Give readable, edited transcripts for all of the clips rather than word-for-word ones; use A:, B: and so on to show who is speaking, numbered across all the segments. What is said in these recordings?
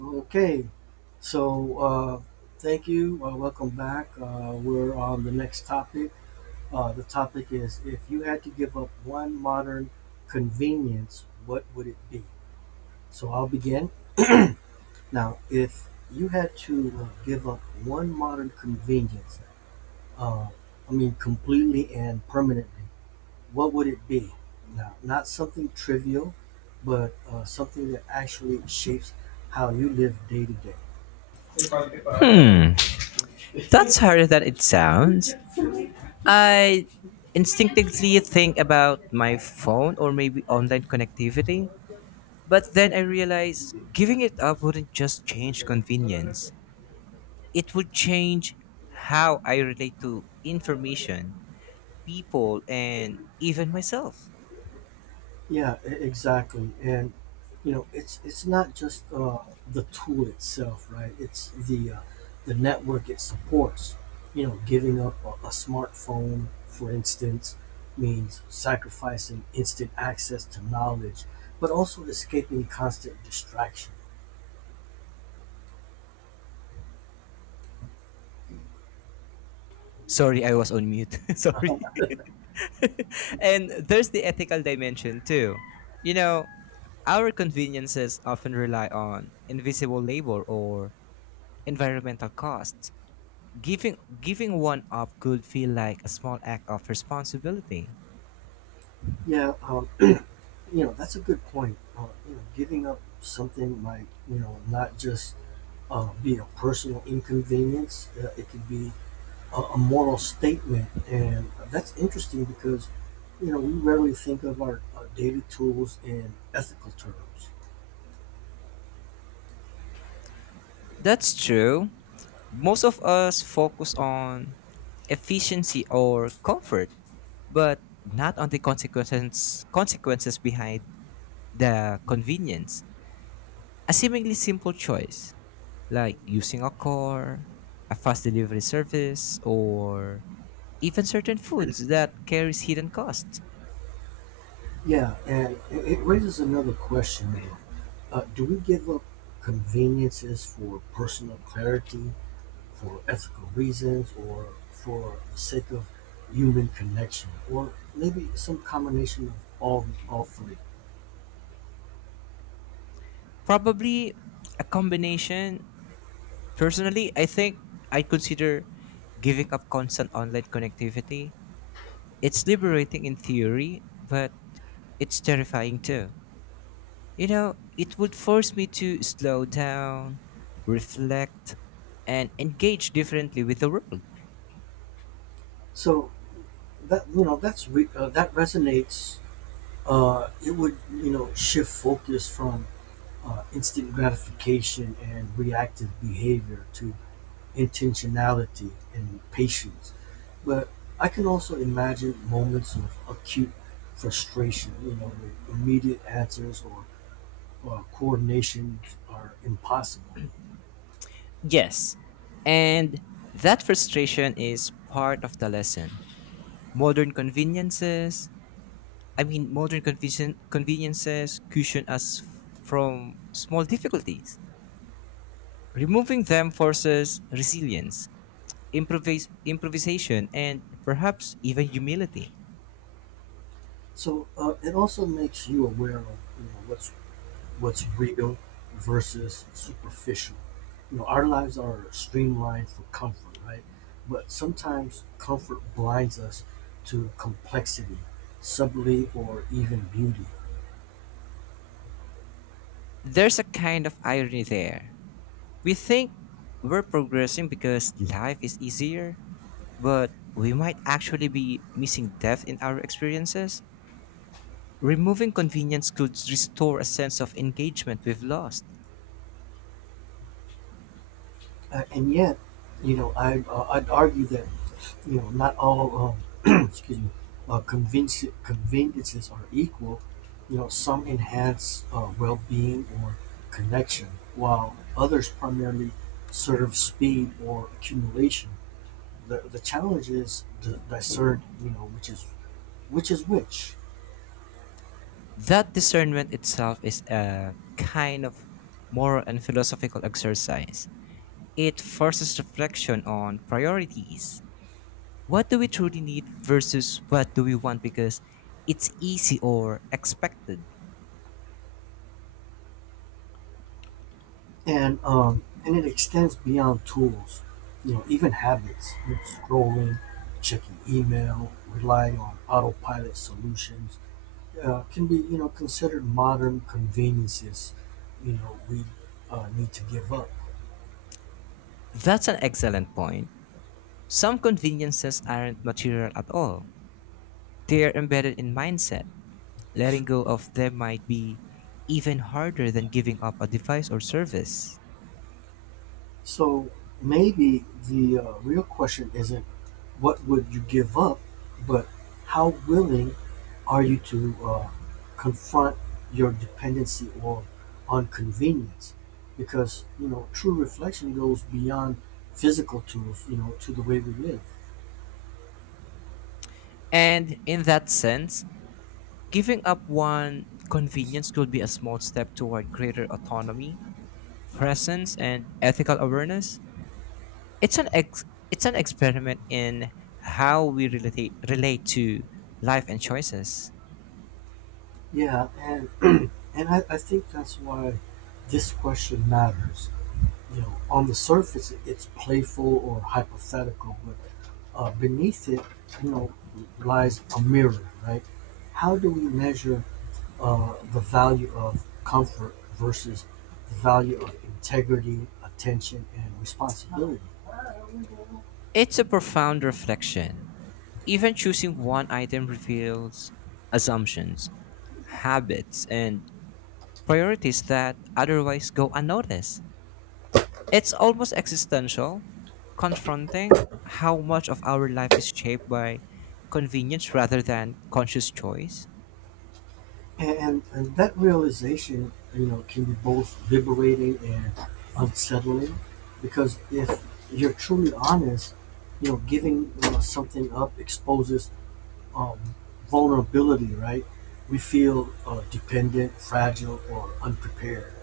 A: Okay, so uh, thank you. Welcome back. We're on the next topic. The topic is, if you had to give up one modern convenience, what would it be? So I'll begin. Now, if you had to give up one modern convenience, uh, I mean completely and permanently, what would it be? Now, not something trivial, but something that actually shapes how you live day to day.
B: Hmm, that's harder than it sounds. I instinctively think about my phone or maybe online connectivity, but then I realize giving it up wouldn't just change convenience, it would change how I relate to information, people, and even myself.
A: Yeah, exactly. And you know, it's not just the tool itself, right? It's the network it supports. You know, giving up a smartphone, for instance, means sacrificing instant access to knowledge, but also escaping constant distraction.
B: Sorry, I was on mute. Sorry. And there's the ethical dimension too. You know, our conveniences often rely on invisible labor or environmental costs. Giving one up could feel like a small act of responsibility.
A: Yeah, um, you know, that's a good point. You know, giving up something might, you know, not just be a personal inconvenience. It could be a moral statement. And that's interesting because, you know, we rarely think of our daily tools in ethical terms.
B: That's true. Most of us focus on efficiency or comfort, but not on the consequences behind the convenience. A seemingly simple choice, like using a car, a fast delivery service, or even certain foods that carries hidden costs.
A: Yeah, and it raises another question, though. Do we give up conveniences for personal clarity, for ethical reasons, or for the sake of human connection, or maybe some combination of all three?
B: Probably a combination. Personally, I think I'd consider giving up constant online connectivity. It's liberating in theory, but it's terrifying too. You know, it would force me to slow down, reflect, and engage differently with the world.
A: So that resonates. It would, you know, shift focus from instant gratification and reactive behavior to intentionality and patience. But I can also imagine moments of acute frustration, you know, where immediate answers or coordinations are impossible.
B: Yes, and that frustration is part of the lesson. Modern conveniences, I mean, modern conveni- conveniences cushion us from small difficulties. Removing them forces resilience, improvisation, and perhaps even humility.
A: So it also makes you aware of, you know, what's real versus superficial. You know, our lives are streamlined for comfort, right? But sometimes comfort blinds us to complexity, subtlety, or even beauty.
B: There's a kind of irony there. We think we're progressing because life is easier, but we might actually be missing depth in our experiences. Removing convenience could restore a sense of engagement we've lost.
A: And yet, you know, I'd argue that, you know, not all excuse me, conveniences are equal. You know, some enhance well-being or connection, while others primarily serve speed or accumulation. The challenge is to discern, you know, which is which.
B: That discernment itself is a kind of moral and philosophical exercise. It forces reflection on priorities. What do we truly need versus what do we want because it's easy or expected?
A: And and it extends beyond tools, you know, even habits, you know, scrolling, checking email, relying on autopilot solutions can be, you know, considered modern conveniences, you know, we need to give up.
B: That's an excellent point. Some conveniences aren't material at all, they're embedded in mindset. Letting go of them might be even harder than giving up a device or service.
A: So maybe the real question isn't what would you give up, but how willing are you to confront your dependency or on convenience? Because you know, true reflection goes beyond physical tools, you know, to the way we live.
B: And in that sense, giving up one convenience could be a small step toward greater autonomy, presence, and ethical awareness. It's an ex- it's an experiment in how we relate to life and choices.
A: Yeah, and and I think that's why this question matters. You know, on the surface it's playful or hypothetical, but beneath it, you know, lies a mirror, right? How do we measure the value of comfort versus the value of integrity, attention, and responsibility?
B: It's a profound reflection. Even choosing one item reveals assumptions, habits, and priorities that otherwise go unnoticed. It's almost existential, confronting how much of our life is shaped by convenience rather than conscious choice.
A: And that realization, you know, can be both liberating and unsettling, because if you're truly honest, you know, giving something up exposes um, vulnerability, right? We feel dependent, fragile, or unprepared.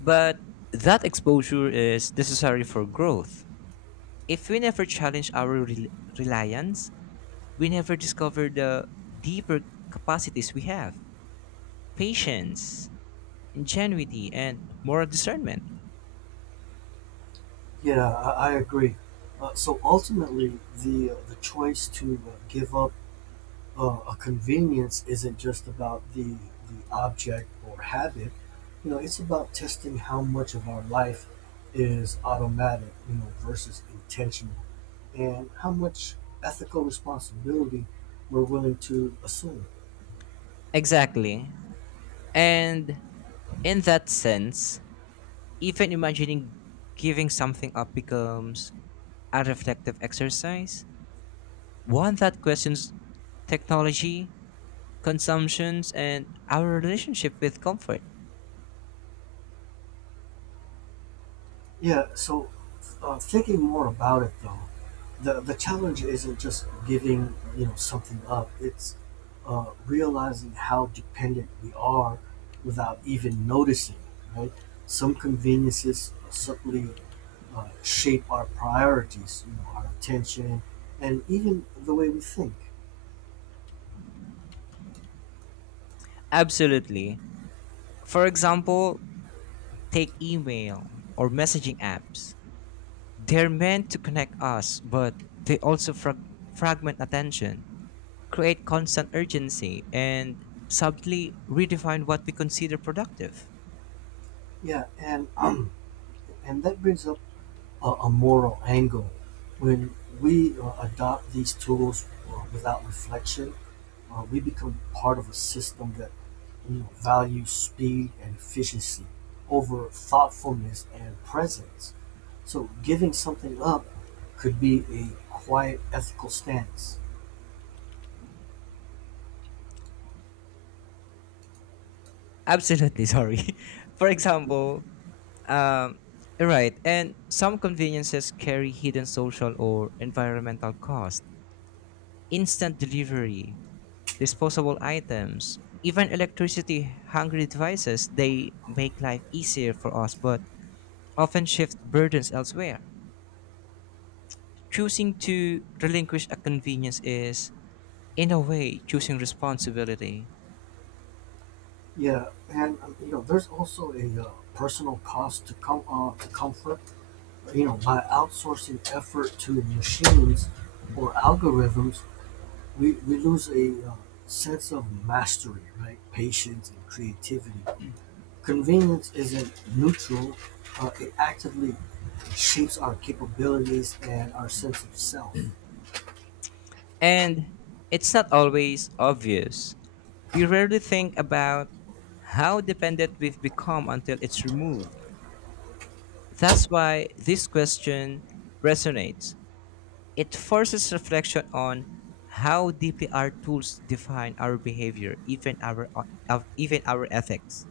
B: But that exposure is necessary for growth. If we never challenge our reliance, we never discover the deeper capacities we have: patience, ingenuity, and moral discernment.
A: Yeah, I agree. So ultimately, the choice to give up a convenience isn't just about the object or habit. You know, it's about testing how much of our life is automatic, you know, versus intentional, and how much ethical responsibility we're willing to assume.
B: Exactly. And in that sense, even imagining giving something up becomes a reflective exercise, one that questions technology, consumptions, and our relationship with comfort.
A: Yeah, so Thinking more about it though, the challenge isn't just giving, you know, something up. It's realizing how dependent we are without even noticing. Right? Some conveniences certainly shape our priorities, you know, our attention, and even the way we think.
B: Absolutely. For example, take email or messaging apps. They're meant to connect us, but they also fragment attention, create constant urgency, and subtly redefine what we consider productive.
A: Yeah, and and that brings up a moral angle. When we adopt these tools without reflection, we become part of a system that, you know, values speed and efficiency over thoughtfulness and presence. So giving something up could be a quiet ethical stance.
B: Absolutely, sorry. For example, Um, right, and some conveniences carry hidden social or environmental cost. Instant delivery, disposable items, even electricity hungry devices, they make life easier for us but often shift burdens elsewhere. Choosing to relinquish a convenience is, in a way, choosing responsibility.
A: Yeah, and you know, there's also a personal cost to comfort. You know, by outsourcing effort to machines or algorithms, we lose a sense of mastery, right? Patience and creativity. Convenience isn't neutral, it actively shapes our capabilities and our sense of self.
B: And it's not always obvious. We rarely think about how dependent we've become until it's removed. That's why this question resonates. It forces reflection on how deeply our tools define our behavior, even our ethics.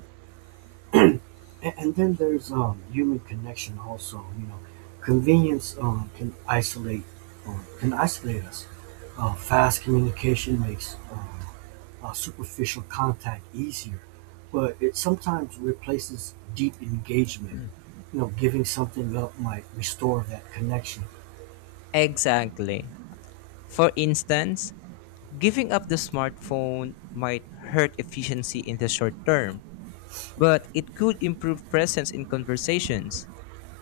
A: And then there's human connection also, you know, convenience can isolate us. Fast communication makes superficial contact easier, but it sometimes replaces deep engagement. You know, giving something up might restore that connection.
B: Exactly. For instance, giving up the smartphone might hurt efficiency in the short term, but it could improve presence in conversations,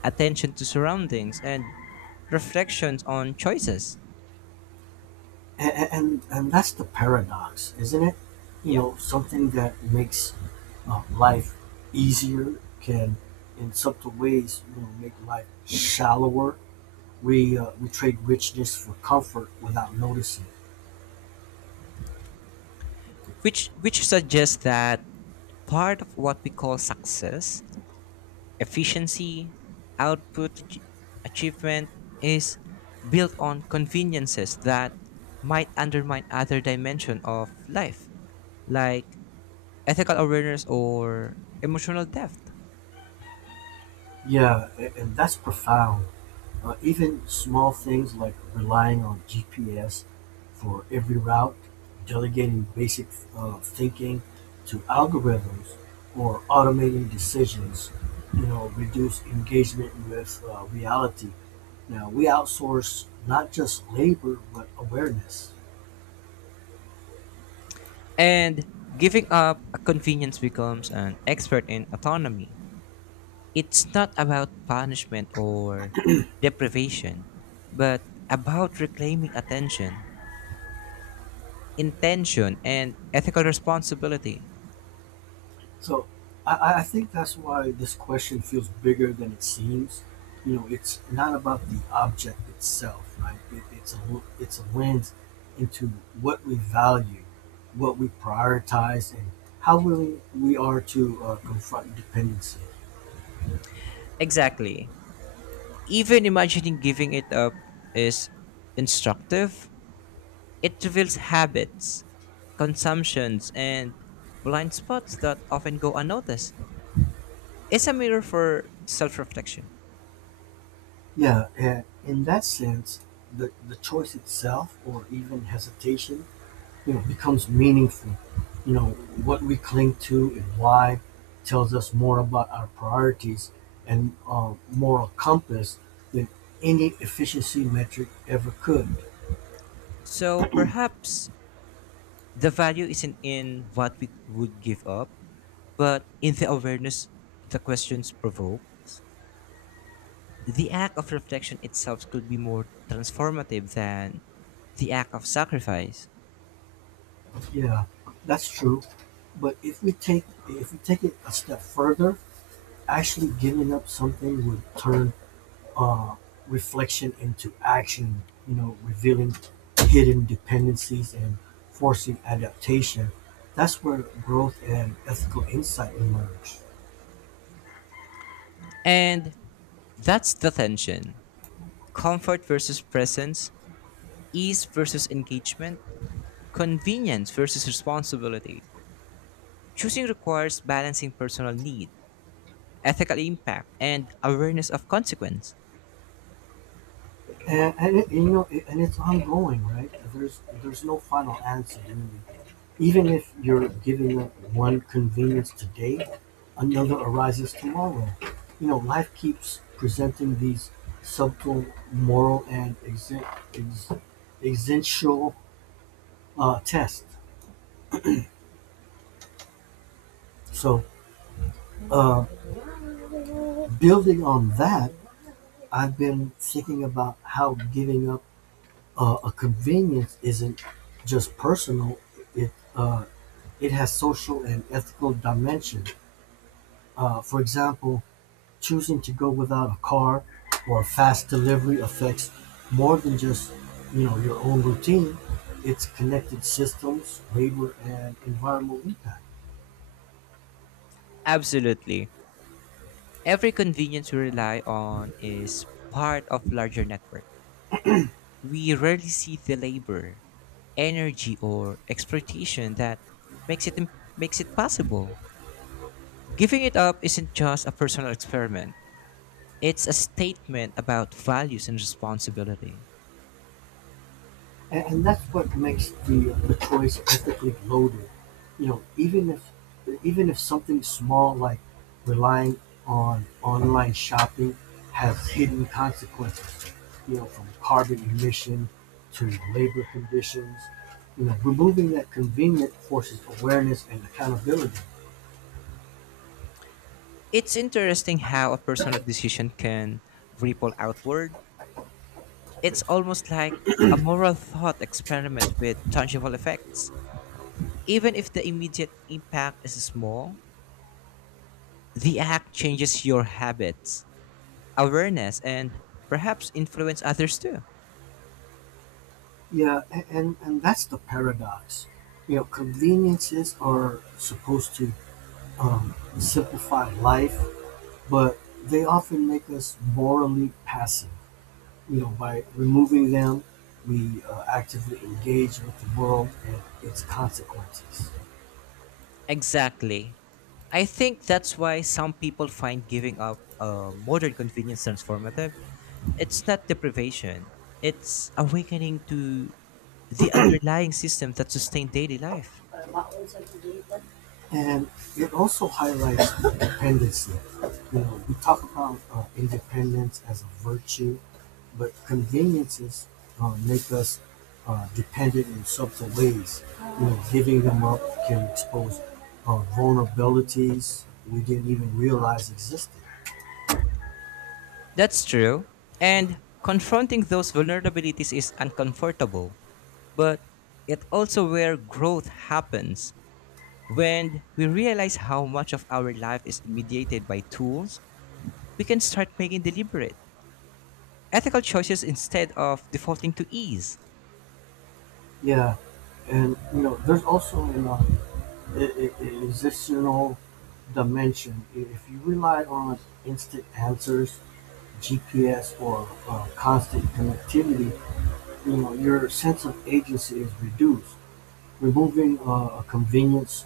B: attention to surroundings, and reflections on choices.
A: And that's the paradox, isn't it? You
B: Yeah.
A: know, something that makes life easier can, in subtle ways, you know, make life shallower. We trade richness for comfort without noticing.
B: Which suggests that part of what we call success, efficiency, output, achievement, is built on conveniences that might undermine other dimension of life, like ethical awareness or emotional depth.
A: Yeah, and that's profound. Even small things, like relying on GPS for every route, delegating basic thinking to algorithms, or automating decisions, you know, reduce engagement with reality. Now, we outsource not just labor, but awareness.
B: And giving up a convenience becomes an expert in autonomy. It's not about punishment or deprivation, but about reclaiming attention, intention, and ethical responsibility.
A: So I think that's why this question feels bigger than it seems. You know, it's not about the object itself, right? It's a lens into what we value, what we prioritize, and how willing we are to confront dependency.
B: Exactly. Even imagining giving it up is instructive. It reveals habits, consumptions, and blind spots that often go unnoticed. It's a mirror for self reflection.
A: Yeah, and in that sense, the choice itself, or even hesitation, you know, becomes meaningful. You know, what we cling to and why tells us more about our priorities and moral compass than any efficiency metric ever could.
B: So perhaps the value isn't in what we would give up, but in the awareness the questions provoke. The act of reflection itself could be more transformative than the act of sacrifice.
A: Yeah, that's true. But if we take it a step further, actually giving up something would turn uh, reflection into action, you know, revealing hidden dependencies and forcing adaptation. That's where growth and ethical insight emerge.
B: And that's the tension: comfort versus presence, ease versus engagement, convenience versus responsibility. Choosing requires balancing personal need, ethical impact, and awareness of consequence.
A: And, it, you know, it, and it's ongoing, right? There's no final answer. Really. Even if you're giving up one convenience today, another arises tomorrow. You know, life keeps presenting these subtle moral and ex- existential test. So, uh, building on that, I've been thinking about how giving up a convenience isn't just personal; it it has social and ethical dimension. For example, choosing to go without a car or fast delivery affects more than just, you know, your own routine. It's connected systems, labor, and environmental impact.
B: Absolutely. Every convenience we rely on is part of larger network. We rarely see the labor, energy or exploitation that makes it makes it possible. Giving it up isn't just a personal experiment. It's a statement about values and responsibility.
A: And that's what makes the choice ethically loaded. You know, even if something small like relying on online shopping has hidden consequences. You know, from carbon emission to labor conditions. You know, removing that convenience forces awareness and accountability.
B: It's interesting how a personal decision can ripple outward. It's almost like a moral thought experiment with tangible effects. Even if the immediate impact is small, the act changes your habits, awareness, and perhaps influence others too.
A: Yeah, and that's the paradox. You know, conveniences are supposed to simplify life, but they often make us morally passive. You know, by removing them, we actively engage with the world and its consequences.
B: Exactly. I think that's why some people find giving up a modern convenience transformative. It's not deprivation, it's awakening to the underlying system that sustain daily life.
A: And it also highlights independence. You know, we talk about independence as a virtue, but conveniences make us dependent in subtle ways. You know, giving them up can expose vulnerabilities we didn't even realize existed.
B: That's true. And confronting those vulnerabilities is uncomfortable, but it also where growth happens. When we realize how much of our life is mediated by tools, we can start making deliberate, ethical choices instead of defaulting to ease.
A: Yeah, and you know, there's also in existential dimension. If you rely on instant answers, GPS, or constant connectivity, you know your sense of agency is reduced. Removing a convenience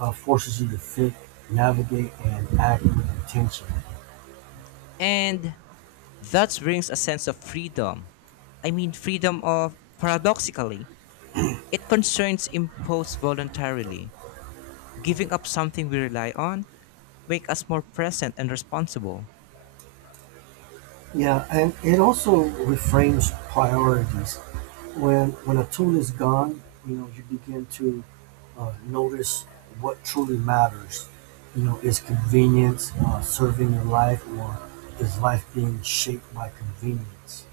A: forces you to think, navigate, and act with intention.
B: And that brings a sense of freedom. I mean, freedom of paradoxically, it concerns imposed voluntarily. Giving up something we rely on make us more present and responsible.
A: Yeah, and it also reframes priorities. When a tool is gone, you know, you begin to notice what truly matters. You know, is convenience serving your life, or is life being shaped by convenience?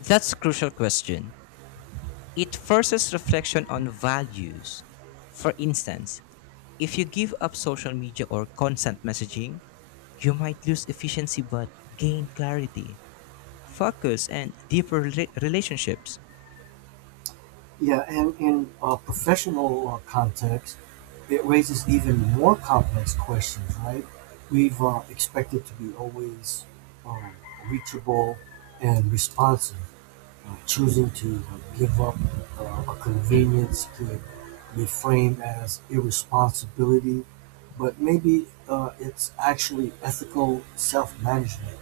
B: That's a crucial question. It forces reflection on values. For instance, if you give up social media or consent messaging, you might lose efficiency but gain clarity, focus, and deeper relationships.
A: Yeah, and in a professional context, it raises even more complex questions, right? We've expected to be always um, reachable and responsive. Choosing to give up a convenience could be framed as irresponsibility, but maybe it's actually ethical self-management.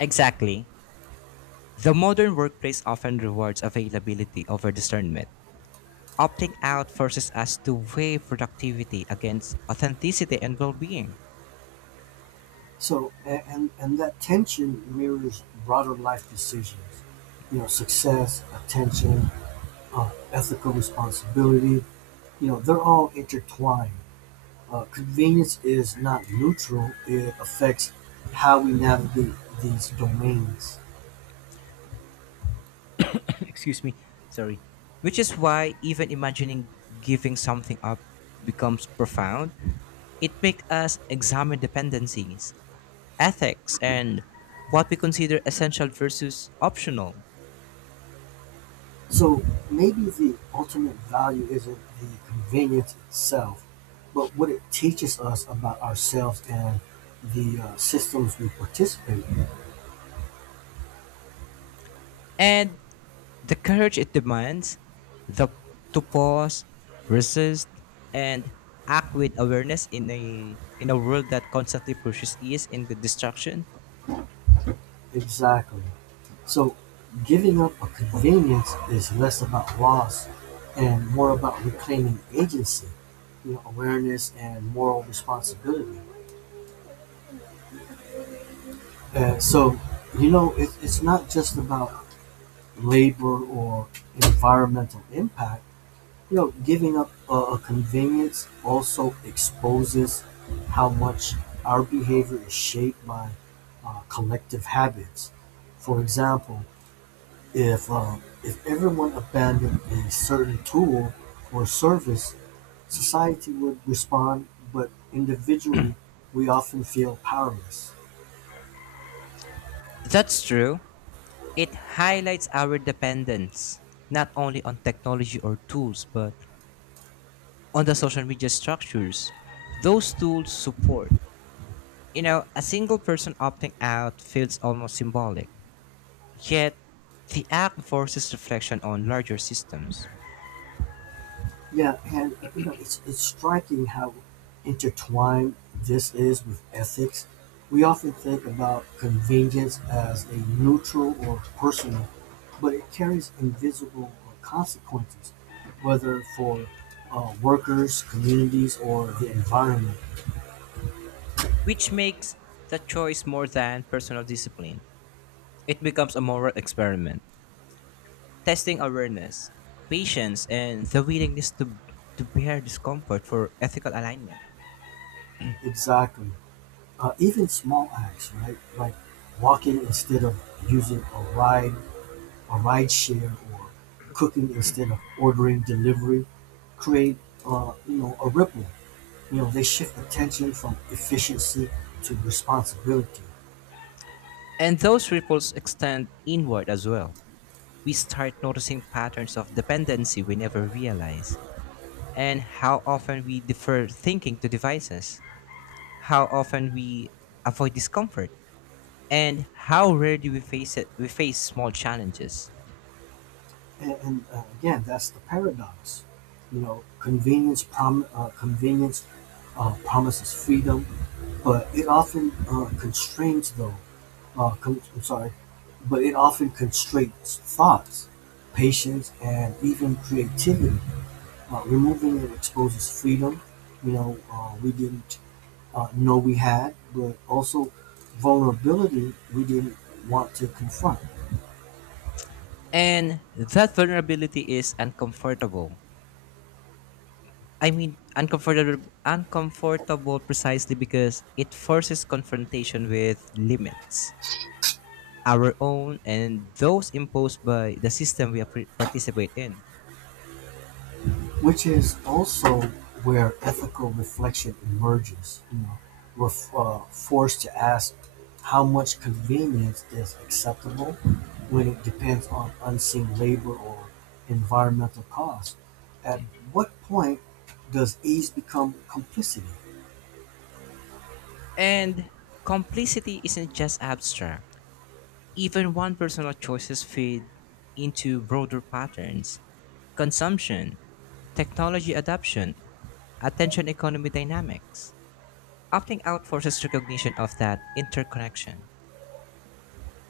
B: Exactly. The modern workplace often rewards availability over discernment. Opting out forces us to weigh productivity against authenticity and well being.
A: So, and that tension mirrors broader life decisions. You know, success, attention, ethical responsibility. You know, they're all intertwined. Convenience is not neutral; it affects how we navigate these domains.
B: Excuse me, sorry. Which is why even imagining giving something up becomes profound. It makes us examine dependencies, ethics, and what we consider essential versus optional.
A: So maybe the ultimate value isn't the convenience itself, but what it teaches us about ourselves and the systems we participate in.
B: And the courage it demands, the to pause, resist, and act with awareness in a world that constantly pushes ease into destruction.
A: Exactly. So giving up a convenience is less about loss and more about reclaiming agency, you know, awareness and moral responsibility. And so, you know, it's not just about labor or environmental impact. You know, giving up a convenience also exposes how much our behavior is shaped by collective habits. For example, if uh, if everyone abandoned a certain tool or service, society would respond, but individually, we often feel powerless.
B: That's true. It highlights our dependence not only on technology or tools, but on the social media structures those tools support. You know, a single person opting out feels almost symbolic. Yet the act forces reflection on larger systems.
A: Yeah, and you know, it's striking how intertwined this is with ethics. We often think about convenience as a neutral or personal, but it carries invisible consequences, whether for workers, communities, or the environment.
B: Which makes the choice more than personal discipline. It becomes a moral experiment, testing awareness, patience, and the willingness to bear discomfort for ethical alignment.
A: Exactly. Even small acts, right? Like walking instead of using a ride a rideshare, or cooking instead of ordering delivery, create you know, a ripple. You know, they shift attention from efficiency to responsibility.
B: And those ripples extend inward as well. We start noticing patterns of dependency we never realize, and how often we defer thinking to devices, how often we avoid discomfort, and how rarely we face small challenges.
A: And again, that's the paradox. You know, convenience promises freedom, but it often constrains though. I'm sorry, but it often constrains thoughts, patience, and even creativity. Removing it exposes freedom, we didn't know we had, but also vulnerability we didn't want to confront,
B: And that vulnerability is uncomfortable. Uncomfortable precisely because it forces confrontation with limits, our own and those imposed by the system we participate in.
A: which is also where ethical reflection emerges. You know, we're forced to ask how much convenience is acceptable when it depends on unseen labor or environmental costs. At what point does ease become complicity?
B: And complicity isn't just abstract. Even one personal choices feed into broader patterns: consumption, technology adoption, attention economy dynamics. Opting out forces recognition of that interconnection.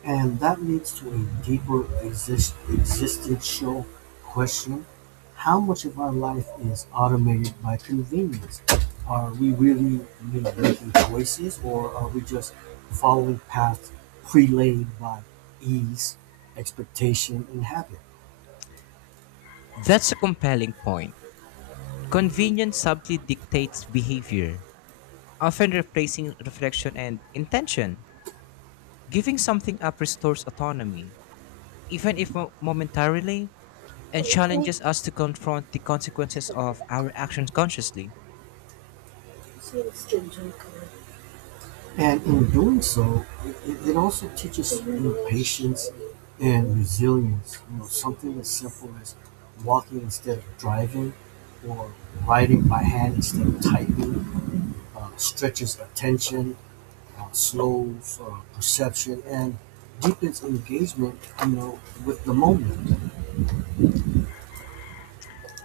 A: And that leads to a deeper existential question. How much of our life is automated by convenience? Are we really, you know, making choices, or are we just following paths prelaid by ease, expectation, and habit?
B: That's a compelling point. Convenience subtly dictates behavior, often replacing reflection and intention. Giving something up restores autonomy, even if momentarily, and challenges us to confront the consequences of our actions consciously.
A: And in doing so, it also teaches, you know, patience and resilience. You know, something as simple as walking instead of driving, or writing by hand instead of typing, stretches attention, slows perception, and deepens engagement. You know, with the moment.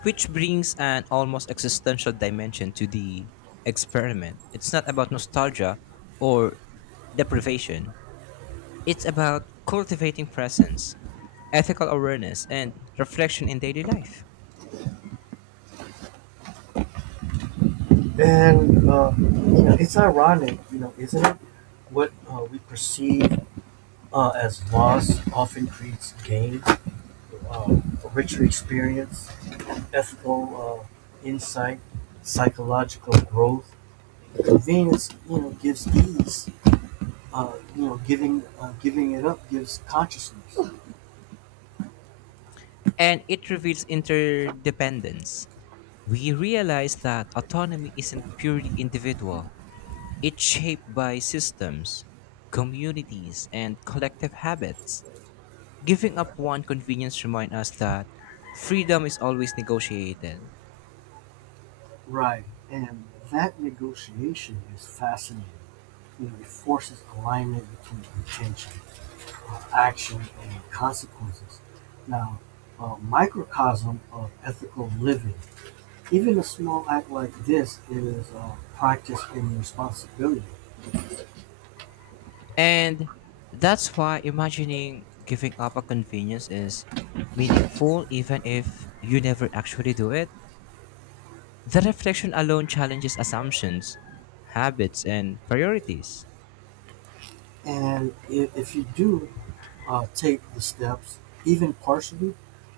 B: Which brings an almost existential dimension to the experiment. It's not about nostalgia or deprivation, it's about cultivating presence, ethical awareness, and reflection in daily life.
A: And you know, it's ironic, you know, isn't it? What we perceive as loss often creates gain, a richer experience, ethical insight, psychological growth. Convenience, you know, gives ease. You know, giving it up gives consciousness.
B: And it reveals interdependence. We realize that autonomy isn't purely individual, it's shaped by systems, communities, and collective habits. Giving up one convenience reminds us that freedom is always negotiated.
A: Right, and that negotiation is fascinating. You know, it forces alignment between intention, action, and consequences. Now, a microcosm of ethical living, even a small act like this, is practice and responsibility.
B: And that's why imagining giving up a convenience is meaningful even if you never actually do it. The reflection alone challenges assumptions, habits, and priorities.
A: And if you do take the steps, even partially,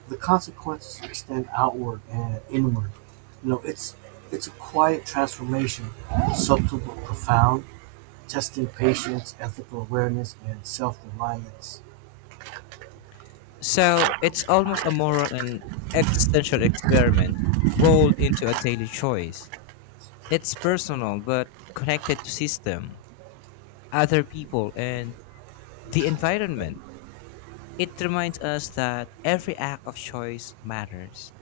A: the consequences extend outward and inward. You know, it's a quiet transformation, subtle but profound, testing patience, ethical awareness, and self-reliance.
B: So it's almost a moral and existential experiment rolled into a daily choice. It's personal but connected to system, other people, and the environment. It reminds us that every act of choice matters.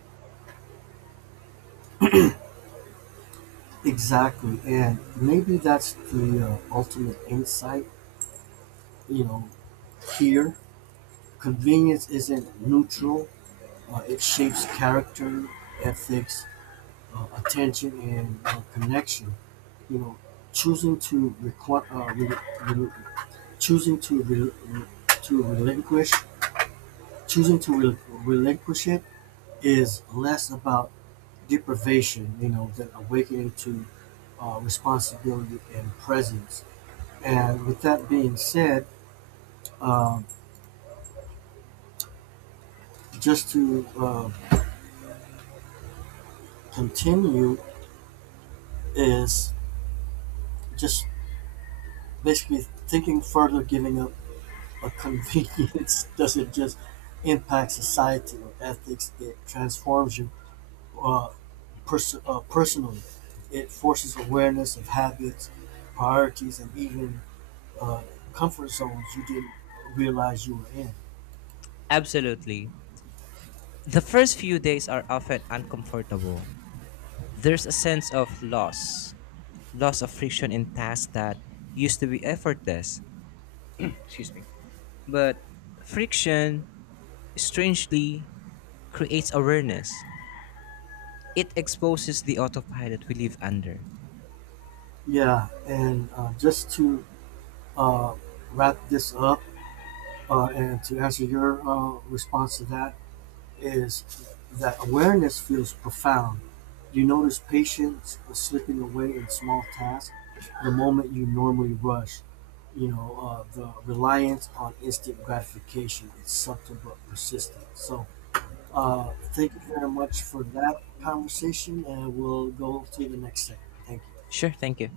A: Exactly, and maybe that's the ultimate insight. You know, here. Convenience isn't neutral; it shapes character, ethics, attention, and connection. You know, choosing to requ- re- re- choosing to re- re- to relinquish choosing to relinquish it is less about deprivation, you know, than awakening to responsibility and presence. And with that being said, um, just to continue is just basically thinking further, giving up a convenience doesn't just impact society or ethics, it transforms you uh, personally. It forces awareness of habits, priorities, and even uh, comfort zones you didn't realize you were in.
B: Absolutely. The first few days are often uncomfortable. There's a sense of loss, loss of friction in tasks that used to be effortless. Excuse me. But friction, strangely, creates awareness. It exposes the autopilot we live under.
A: Yeah, and just to uh, wrap this up and to answer your response to that, is that awareness feels profound. You notice patience is slipping away in small tasks, the moment you normally rush. You know, the reliance on instant gratification is subtle but persistent. So, thank you very much for that conversation, and we'll go to the next segment. Thank you.
B: Sure, thank you.